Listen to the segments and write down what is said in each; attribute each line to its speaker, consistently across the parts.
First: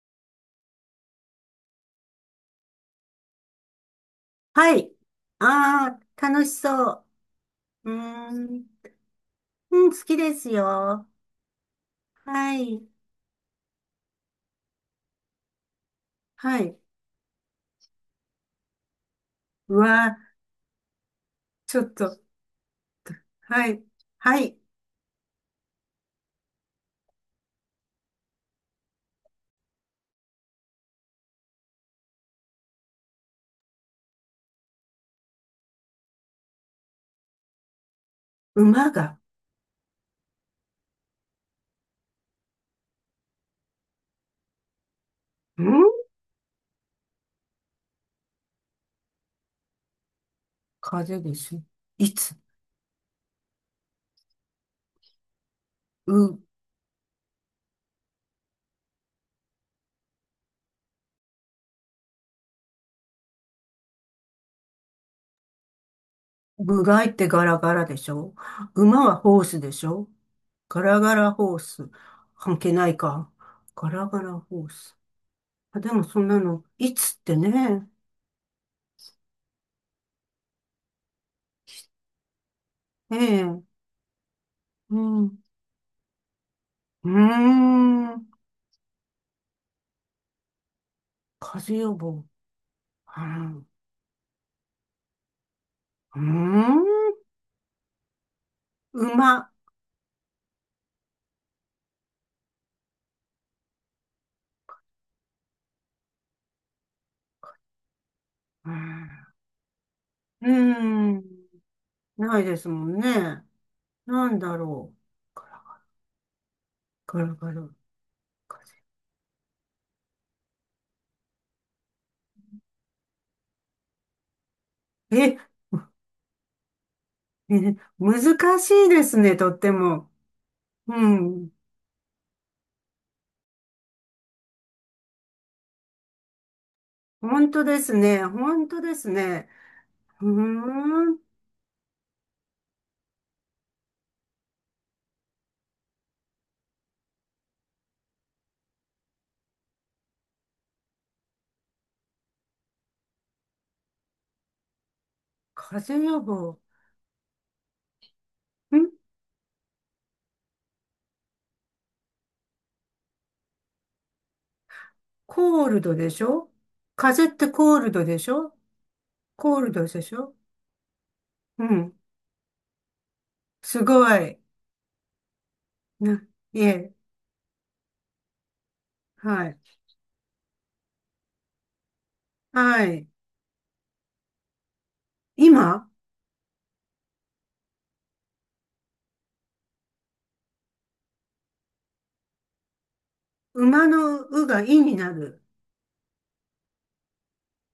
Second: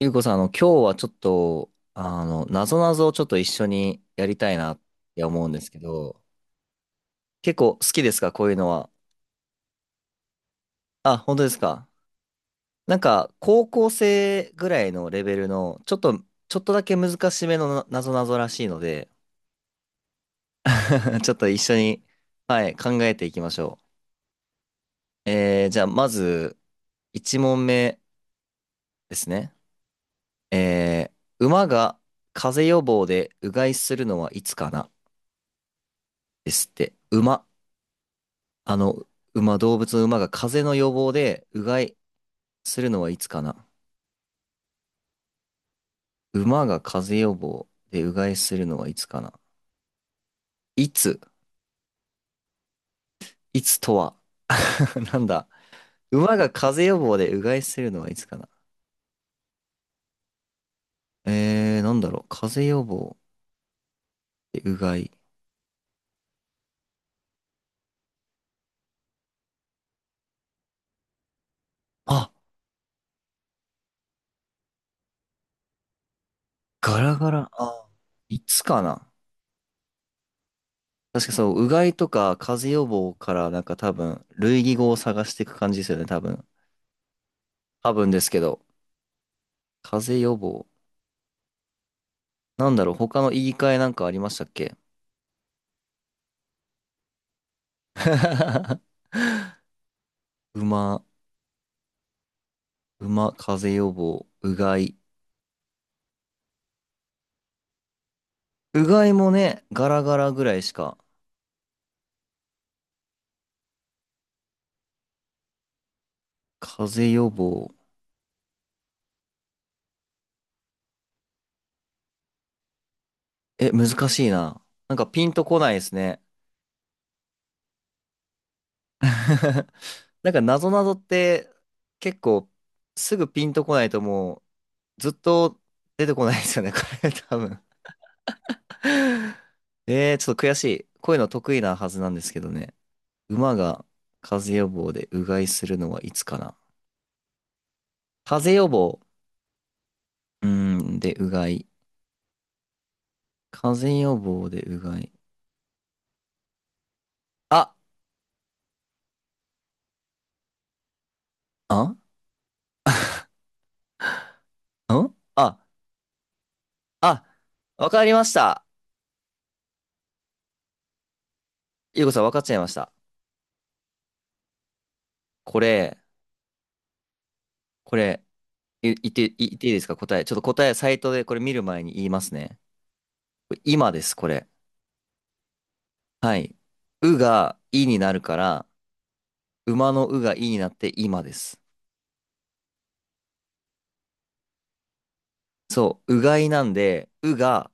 Speaker 1: ゆうこさん、今日はちょっと、なぞなぞをちょっと一緒にやりたいな
Speaker 2: は
Speaker 1: っ
Speaker 2: い。
Speaker 1: て思うんですけ
Speaker 2: あ
Speaker 1: ど、
Speaker 2: あ、楽しそう。
Speaker 1: 結構好
Speaker 2: う
Speaker 1: きです
Speaker 2: ー
Speaker 1: かこういう
Speaker 2: ん。
Speaker 1: のは。
Speaker 2: うん、好きですよ。
Speaker 1: あ、本当ですか？
Speaker 2: はい。
Speaker 1: なんか、高校生ぐらいのレベルの、ちょっと、ち
Speaker 2: は
Speaker 1: ょっと
Speaker 2: い。
Speaker 1: だけ難しめのぞなぞらしいので、
Speaker 2: うわー、
Speaker 1: ちょっと一緒
Speaker 2: ちょっ
Speaker 1: に、
Speaker 2: と。
Speaker 1: はい、考えていきまし
Speaker 2: は
Speaker 1: ょ
Speaker 2: い。はい。
Speaker 1: う。えー、じゃあ、まず、1問目ですね。えー、馬が風邪予防でうがいするのはいつかな、ですって。馬。あ
Speaker 2: 馬
Speaker 1: の、
Speaker 2: が。
Speaker 1: 馬、動物の馬が風邪の予防で、うがいするのはいつかな？
Speaker 2: ん
Speaker 1: 馬が風邪予防でうがいするのはいつかな？い
Speaker 2: 風
Speaker 1: つ？
Speaker 2: でしょ？いつ
Speaker 1: いつとは？ なんだ、
Speaker 2: う、
Speaker 1: 馬が風邪予防でうがいするのはいつかな？えー、なんだろう、風邪予防でうがい。
Speaker 2: 部外ってガラガラでしょ？馬はホースでしょ？ガラガラホース。
Speaker 1: あ、
Speaker 2: 関係ないか。ガラガラホース。あ、でもそんなの、い
Speaker 1: ガラ
Speaker 2: つっ
Speaker 1: ガ
Speaker 2: て
Speaker 1: ラ。あ、
Speaker 2: ね。
Speaker 1: いつかな？確かそう、うがいとか風邪予防
Speaker 2: え
Speaker 1: からなんか
Speaker 2: え。
Speaker 1: 多分、類義語を
Speaker 2: う
Speaker 1: 探
Speaker 2: ん。
Speaker 1: し
Speaker 2: う
Speaker 1: ていく感じですよね、多分。
Speaker 2: ー
Speaker 1: 多分ですけ
Speaker 2: ん。
Speaker 1: ど、風邪予防。
Speaker 2: 風邪予防。
Speaker 1: なんだろう、
Speaker 2: は
Speaker 1: 他の言い
Speaker 2: あ
Speaker 1: 換えなんかありましたっけ？
Speaker 2: うーん、馬。
Speaker 1: 馬、馬、風邪予防、うがい。
Speaker 2: うー
Speaker 1: うが
Speaker 2: ん、
Speaker 1: いもね、ガラガラぐ
Speaker 2: うー
Speaker 1: らいしか。
Speaker 2: んないですもんね。なんだろう。ガラ
Speaker 1: 風邪
Speaker 2: ガ
Speaker 1: 予
Speaker 2: ラガラ。
Speaker 1: 防。
Speaker 2: 風。
Speaker 1: え、難しいな。なんかピンと
Speaker 2: え、
Speaker 1: こないですね。
Speaker 2: ね、難しいですね、とって も。
Speaker 1: なんかなぞなぞ
Speaker 2: う
Speaker 1: っ
Speaker 2: ん。
Speaker 1: て結構すぐピンとこないとずっと出てこないですよね、これ多
Speaker 2: 本
Speaker 1: 分。
Speaker 2: 当ですね。本当ですね。
Speaker 1: えー、
Speaker 2: う
Speaker 1: ちょっと悔しい。
Speaker 2: ー
Speaker 1: こうい
Speaker 2: ん。
Speaker 1: うの得意なはずなんですけどね。馬が風邪予防でうがいするのはいつかな。風邪予防。うーん、で、うがい。風邪予防でうがい。
Speaker 2: 風邪予防。
Speaker 1: あ、
Speaker 2: ん
Speaker 1: あ、んあ、
Speaker 2: コールドでしょ？風
Speaker 1: あ、
Speaker 2: 邪ってコー
Speaker 1: わ
Speaker 2: ル
Speaker 1: か
Speaker 2: ド
Speaker 1: り
Speaker 2: で
Speaker 1: ま
Speaker 2: し
Speaker 1: し
Speaker 2: ょ？
Speaker 1: た。
Speaker 2: コールドでしょ？うん。
Speaker 1: ゆうこさん、わかっちゃいました。
Speaker 2: すごい。
Speaker 1: これ、
Speaker 2: な、いえ。
Speaker 1: これ、言って、
Speaker 2: は
Speaker 1: 言
Speaker 2: い。
Speaker 1: っていいですか、答え。ちょっと答え、サイトでこれ見る前に言いますね。
Speaker 2: はい。
Speaker 1: これ今です、これ。
Speaker 2: 今。
Speaker 1: はい。うがいになるから、馬のうがいになって今です。
Speaker 2: 馬のうがいになる。
Speaker 1: そう、うがいなんで、うが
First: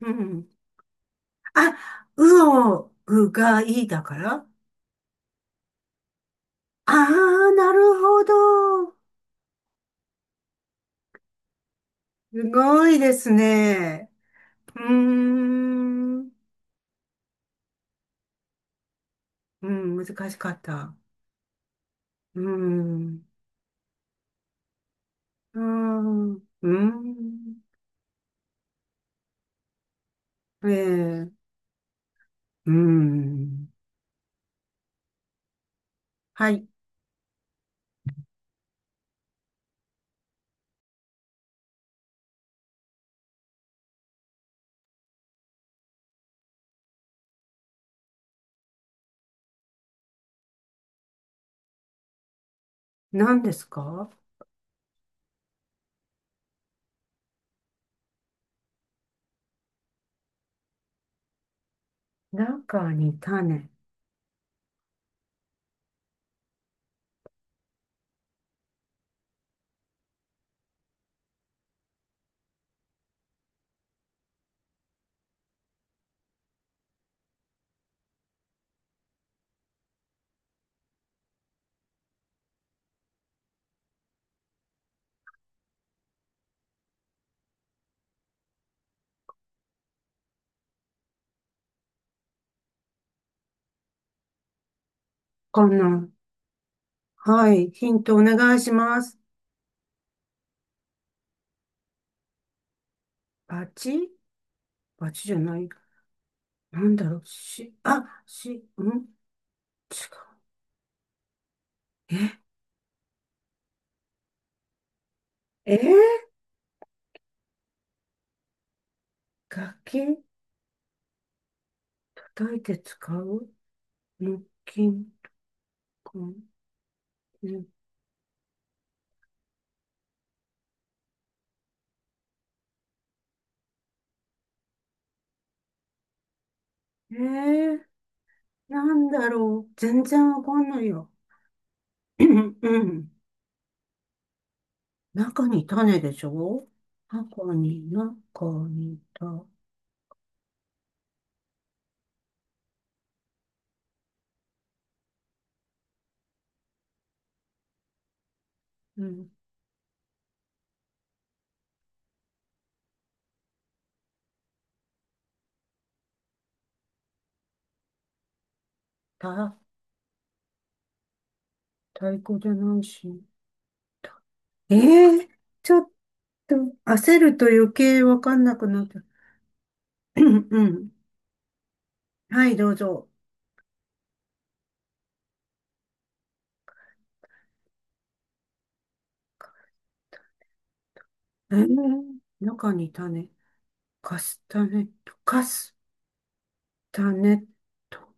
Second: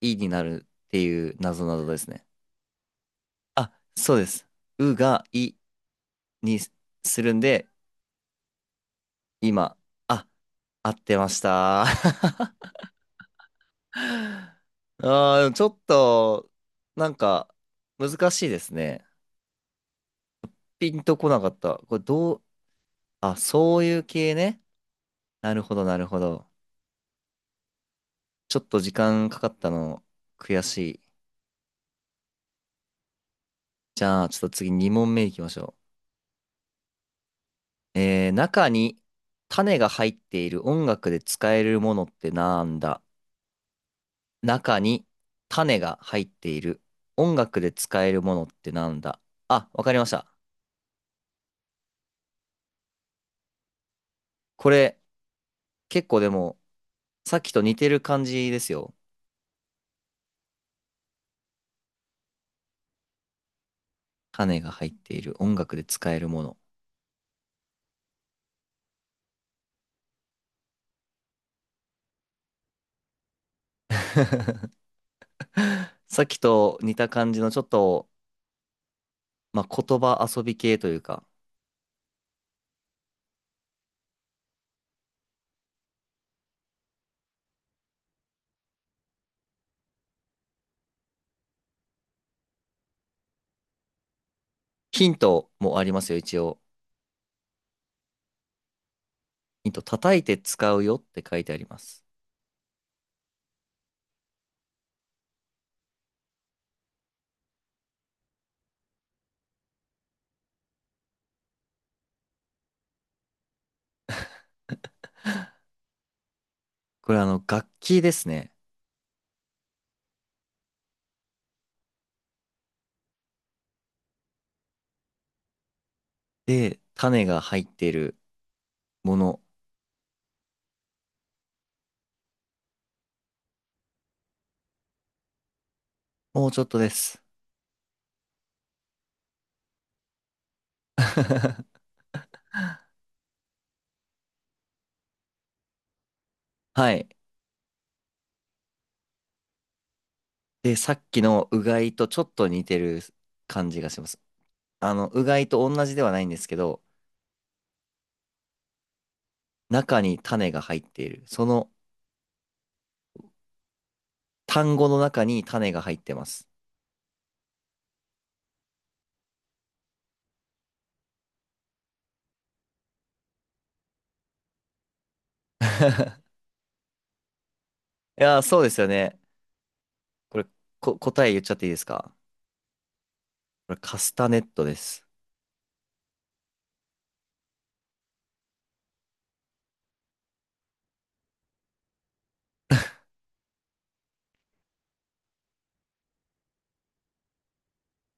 Speaker 2: う
Speaker 1: いにな
Speaker 2: ん。
Speaker 1: るっていう謎
Speaker 2: あ、
Speaker 1: 々ですね。
Speaker 2: うをうが
Speaker 1: あ、
Speaker 2: いだ
Speaker 1: そ
Speaker 2: か
Speaker 1: うで
Speaker 2: ら、
Speaker 1: す。うがいに
Speaker 2: あ
Speaker 1: するん
Speaker 2: あ
Speaker 1: で、
Speaker 2: なるほど。
Speaker 1: 今、あ、合ってました。
Speaker 2: す
Speaker 1: あ
Speaker 2: ごいですね。うー
Speaker 1: ー、でもちょっ
Speaker 2: ん。
Speaker 1: と、なんか、難しいですね。
Speaker 2: うん、難しかっ
Speaker 1: ピ
Speaker 2: た。
Speaker 1: ンとこなかった。これど
Speaker 2: う
Speaker 1: う、
Speaker 2: ーん。
Speaker 1: あ、そういう系ね。な
Speaker 2: う
Speaker 1: る
Speaker 2: ー
Speaker 1: ほど、なるほ
Speaker 2: ん。う
Speaker 1: ど。
Speaker 2: ーん。
Speaker 1: ちょっと時間かかったの、悔
Speaker 2: え
Speaker 1: しい。
Speaker 2: え。うーん。
Speaker 1: じゃあ、ちょっと次2問目いきましょ
Speaker 2: はい。
Speaker 1: う。えー、中に種が入っている音楽で使えるものってなんだ？中に種が入っている音楽で使えるものってなんだ？あ、わかりました。
Speaker 2: 何ですか？
Speaker 1: これ、結構でも、さっきと似てる感じですよ。
Speaker 2: 中に種。
Speaker 1: 種が入っている音楽で使えるもの。さっきと似た感じのちょっと、まあ、言葉遊び系というか、ヒント
Speaker 2: か
Speaker 1: もありま
Speaker 2: な。
Speaker 1: すよ、一応。
Speaker 2: はい。ヒントお願いします。
Speaker 1: ヒント、叩いて使うよって書いてあります。
Speaker 2: バチ、バチじゃない。なんだろう、し、あ、し、ん違う。え、えー、
Speaker 1: これあの、楽器ですね。
Speaker 2: 楽器。叩いて使う。木琴、こん
Speaker 1: で、種が
Speaker 2: う
Speaker 1: 入っているもの。もうちょっとで
Speaker 2: え
Speaker 1: す。
Speaker 2: ー、なんだろう。全然わかんないよ。うんうん。中に種でしょ？
Speaker 1: はい。
Speaker 2: 箱に、中に、
Speaker 1: で、さっきのうがいとちょっと似てる感じがします。あの、うがいと同じではないんですけど、
Speaker 2: うん、
Speaker 1: 中に種が入っている。その単語の中に種が入ってます。
Speaker 2: た、太鼓じゃないし。えー、ちょっと焦ると余計わ
Speaker 1: い
Speaker 2: か
Speaker 1: やー、
Speaker 2: んな
Speaker 1: そう
Speaker 2: く
Speaker 1: です
Speaker 2: な
Speaker 1: よ
Speaker 2: った。
Speaker 1: ね。
Speaker 2: う
Speaker 1: これ、
Speaker 2: んうん。
Speaker 1: 答え言っちゃっていいですか？
Speaker 2: はい、どうぞ。
Speaker 1: これ、カスタネットです。
Speaker 2: えー、中に種。カスタネット、カスタネット、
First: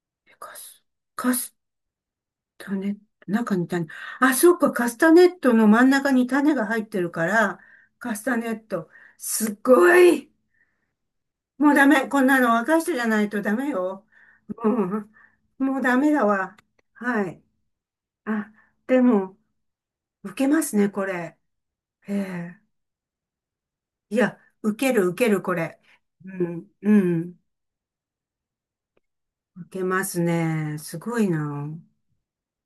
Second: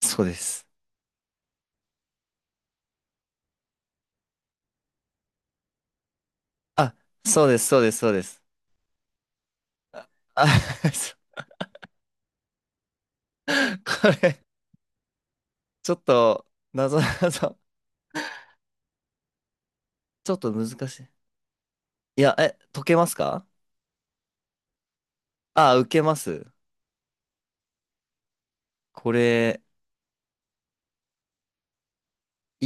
Speaker 1: そう
Speaker 2: え
Speaker 1: で
Speaker 2: カ
Speaker 1: す。
Speaker 2: ス、カスタネット、中に種。あ、そうか、カスタネットの真ん中に種が入っ
Speaker 1: あ、
Speaker 2: てるか
Speaker 1: そうで
Speaker 2: ら、
Speaker 1: す、そうです、そう
Speaker 2: カ
Speaker 1: で
Speaker 2: スタ
Speaker 1: す。
Speaker 2: ネット。すっごい。
Speaker 1: あ、そう、
Speaker 2: もうダメ。こんなの若い人じゃないとダメよ。
Speaker 1: これ、
Speaker 2: うん。もう
Speaker 1: ちょ
Speaker 2: ダ
Speaker 1: っ
Speaker 2: メだ
Speaker 1: と、
Speaker 2: わ。
Speaker 1: なぞ
Speaker 2: は
Speaker 1: な
Speaker 2: い。
Speaker 1: ぞ、
Speaker 2: あ、でも、
Speaker 1: ちょ
Speaker 2: 受
Speaker 1: っ
Speaker 2: け
Speaker 1: と
Speaker 2: ま
Speaker 1: 難
Speaker 2: すね、
Speaker 1: し
Speaker 2: こ
Speaker 1: い。
Speaker 2: れ。え
Speaker 1: いや、え、
Speaker 2: え。
Speaker 1: 解けますか？
Speaker 2: いや、受ける、受ける、こ
Speaker 1: あ、
Speaker 2: れ。
Speaker 1: 受けま
Speaker 2: う
Speaker 1: す。
Speaker 2: ん、うん。
Speaker 1: これ、
Speaker 2: 受けますね。すごいな。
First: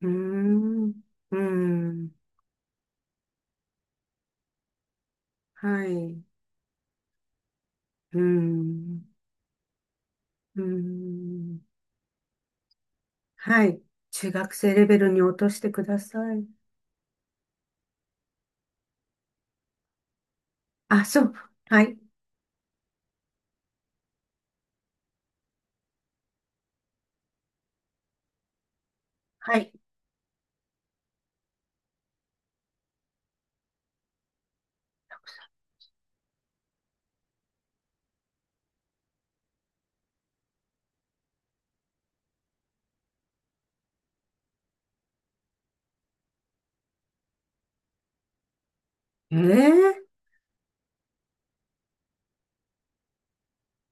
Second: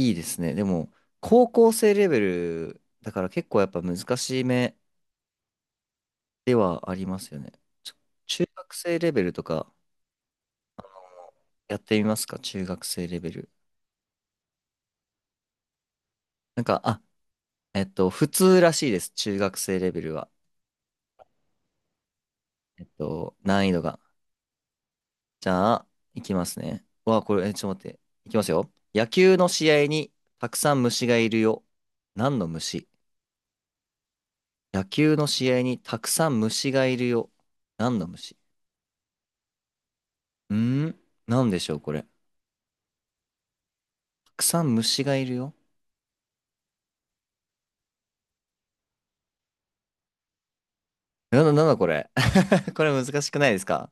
Speaker 2: うー
Speaker 1: いですね。で
Speaker 2: ん。
Speaker 1: も、
Speaker 2: うー
Speaker 1: 高校生レ
Speaker 2: ん。
Speaker 1: ベルだから結構やっぱ難しめ
Speaker 2: はい。う
Speaker 1: ではありますよね。ちょ
Speaker 2: ー
Speaker 1: 中学生
Speaker 2: ん。
Speaker 1: レベルとか、
Speaker 2: うーん。
Speaker 1: やってみますか、中学生レベル。
Speaker 2: はい。中学生レベルに落としてください。
Speaker 1: なんか、あ、えっと、普通らしいです。中学生レベルは。
Speaker 2: あ、そう、はい、
Speaker 1: えっと、難易度が。じゃあ、いきますね。わ、これ、え、ちょっと待って。いきますよ。野球の
Speaker 2: は
Speaker 1: 試
Speaker 2: い。
Speaker 1: 合にたくさん虫がいるよ。何の虫？野球の試合にたくさん虫がいるよ。何の虫？うーん、何でしょう、これ。たくさん虫がいるよ。
Speaker 2: ええ、
Speaker 1: なんだ、なんだこれ。これ難しくないですか？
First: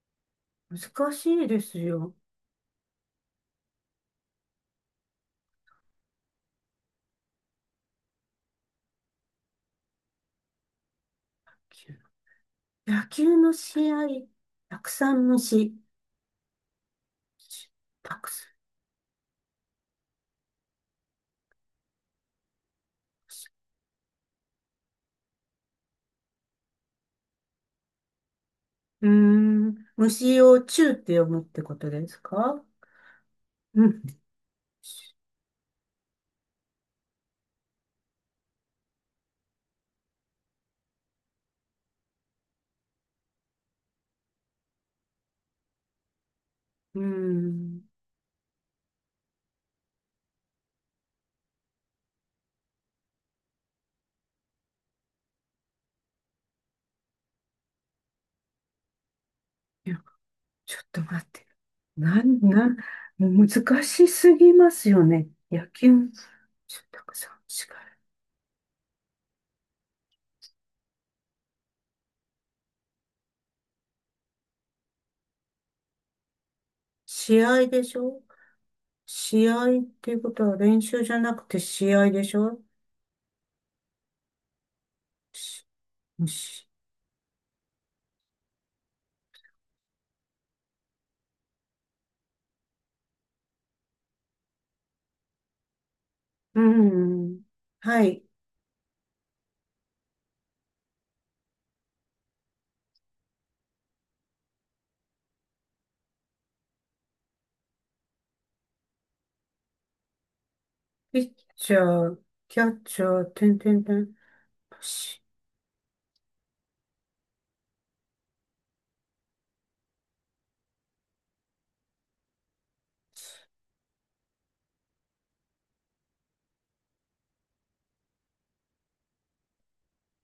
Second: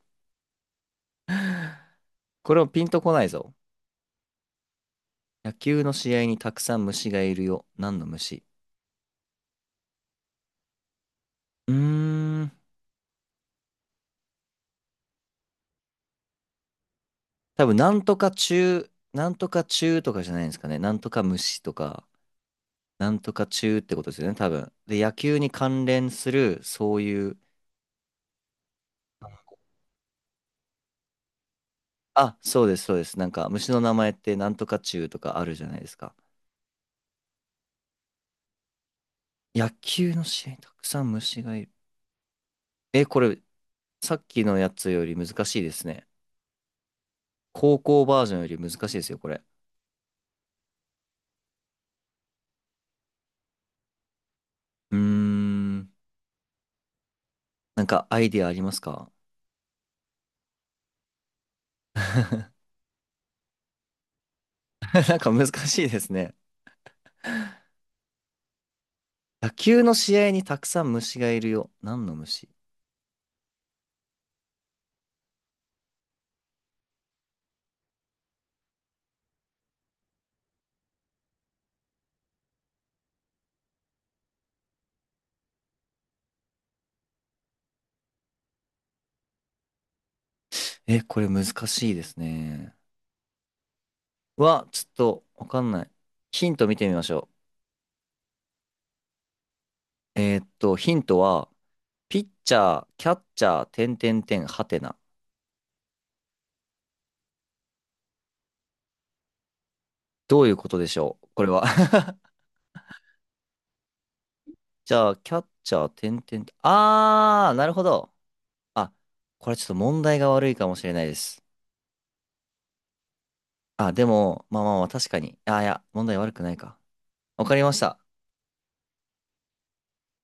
Speaker 2: 難しいですよ。
Speaker 1: これもピンとこないぞ。野球の試合にたくさん虫がいるよ。何の虫？うーん。
Speaker 2: 野球の試合、たくさん虫、
Speaker 1: 多分、なん
Speaker 2: た
Speaker 1: と
Speaker 2: く
Speaker 1: か
Speaker 2: さ
Speaker 1: 中、なんとか中とかじゃないんですかね。なんとか虫とか、なんとか中ってことですよね、多分。で、野球に関連する、そういう、
Speaker 2: ん。虫を虫って読むってことです
Speaker 1: あ、
Speaker 2: か？
Speaker 1: そうです、そうです。なんか、虫の
Speaker 2: う
Speaker 1: 名
Speaker 2: ん、
Speaker 1: 前ってなんとか中とかあるじゃないですか。野球の試合にたくさん虫がいる。え、これ、さっきのやつより難しいですね。
Speaker 2: うー
Speaker 1: 高
Speaker 2: ん。
Speaker 1: 校バージョンより難しいですよ、これ。うーん。なんか、アイディアありますか？
Speaker 2: ちょっと待って。なん、な ん、もう難しすぎますよ
Speaker 1: なん
Speaker 2: ね。
Speaker 1: か難
Speaker 2: 野
Speaker 1: し
Speaker 2: 球、
Speaker 1: いですね。
Speaker 2: ちょっとたくさん違う。
Speaker 1: 野球の試合にたくさん虫がいるよ。何の虫？
Speaker 2: 試合でしょ？試合っていうことは練習じゃなくて試合でしょ？し、し、
Speaker 1: え、これ難しいですね。は、ちょっとわかんない。ヒン
Speaker 2: う
Speaker 1: ト見てみましょ
Speaker 2: ん。はい。
Speaker 1: う。えーっと、ヒントは、ピッチャー、キャッチャー、点点点、はてな。どういうことでしょ
Speaker 2: ピ
Speaker 1: う、
Speaker 2: ッ
Speaker 1: これは？
Speaker 2: チャー、キャッチャー、てんてんてん。
Speaker 1: じゃあ、
Speaker 2: し、
Speaker 1: キャッチャー、点点点。あー、なるほど。あ、これちょっと問題が悪いかもしれないです。あ、でも、まあまあまあ、確かに。あ、いや、問題悪くないか。わかりました。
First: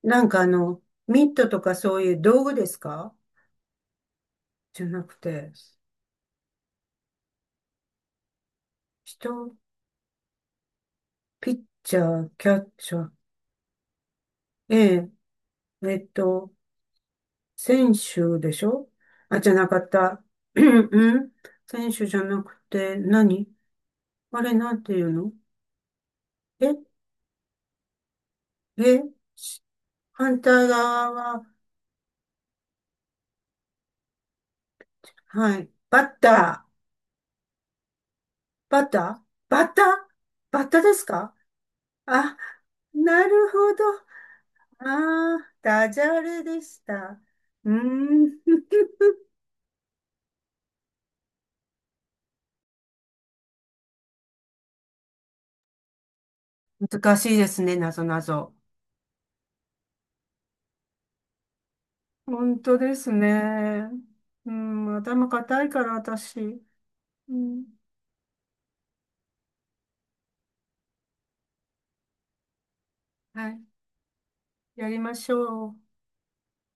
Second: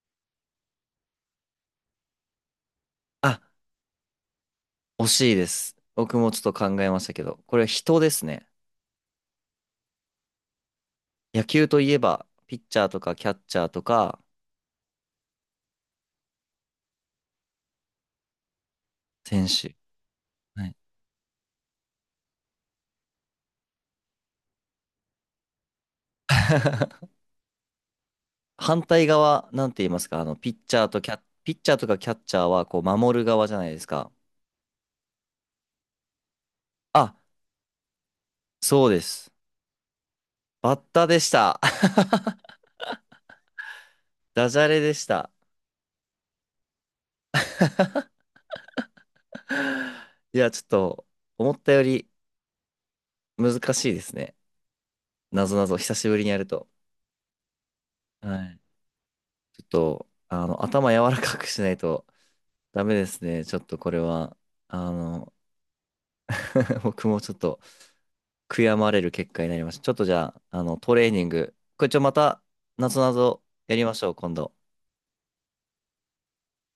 Speaker 2: なんか、ミットとかそういう道具ですか？
Speaker 1: あ、
Speaker 2: じゃな
Speaker 1: 惜
Speaker 2: く
Speaker 1: しいで
Speaker 2: て、
Speaker 1: す。僕もちょっと考えましたけど、これは人ですね。
Speaker 2: 人、
Speaker 1: 野
Speaker 2: ピッ
Speaker 1: 球とい
Speaker 2: チ
Speaker 1: え
Speaker 2: ャ
Speaker 1: ば、
Speaker 2: ー、キ
Speaker 1: ピ
Speaker 2: ャ
Speaker 1: ッ
Speaker 2: ッ
Speaker 1: チャー
Speaker 2: チ
Speaker 1: と
Speaker 2: ャー、
Speaker 1: かキャッチャーとか、
Speaker 2: ええ、えっと、選手でしょ？あ、
Speaker 1: 選
Speaker 2: じゃな
Speaker 1: 手。
Speaker 2: かった。
Speaker 1: はい。
Speaker 2: うん。選手じゃなくて何？あれなんていうの？え、
Speaker 1: 反
Speaker 2: え、
Speaker 1: 対側、
Speaker 2: し
Speaker 1: なんて言いますか、あの、
Speaker 2: 反対側は、
Speaker 1: ピッチャーとかキャッチャーは、こう、守る側じゃないですか。
Speaker 2: はい。バッター。
Speaker 1: あ、
Speaker 2: バッ
Speaker 1: そう
Speaker 2: タ
Speaker 1: で
Speaker 2: ー、
Speaker 1: す。
Speaker 2: バッター、バッ
Speaker 1: バ
Speaker 2: タ
Speaker 1: ッ
Speaker 2: ーです
Speaker 1: タでし
Speaker 2: か？
Speaker 1: た。
Speaker 2: あ、なるほど。
Speaker 1: ダジャレでした。
Speaker 2: ああ、ダジャレでした。うーん。
Speaker 1: いや、ちょっと、思ったより難しいですね。なぞなぞ、久しぶりにやると。
Speaker 2: 難しいですね、なぞな
Speaker 1: は
Speaker 2: ぞ。
Speaker 1: い。ちょっと、あの、頭柔らかくしないと
Speaker 2: 本当
Speaker 1: ダ
Speaker 2: で
Speaker 1: メで
Speaker 2: す
Speaker 1: すね。ちょっと
Speaker 2: ね。
Speaker 1: これは。
Speaker 2: う
Speaker 1: あ
Speaker 2: ん、頭
Speaker 1: の、
Speaker 2: 固いから私。
Speaker 1: 僕もちょ
Speaker 2: う
Speaker 1: っと
Speaker 2: ん。
Speaker 1: 悔やまれる結果になりました。ちょっとじゃあ、あの、トレーニング。これちょ、また、なぞなぞ
Speaker 2: はい。
Speaker 1: やりましょう、今度。
Speaker 2: やりましょう。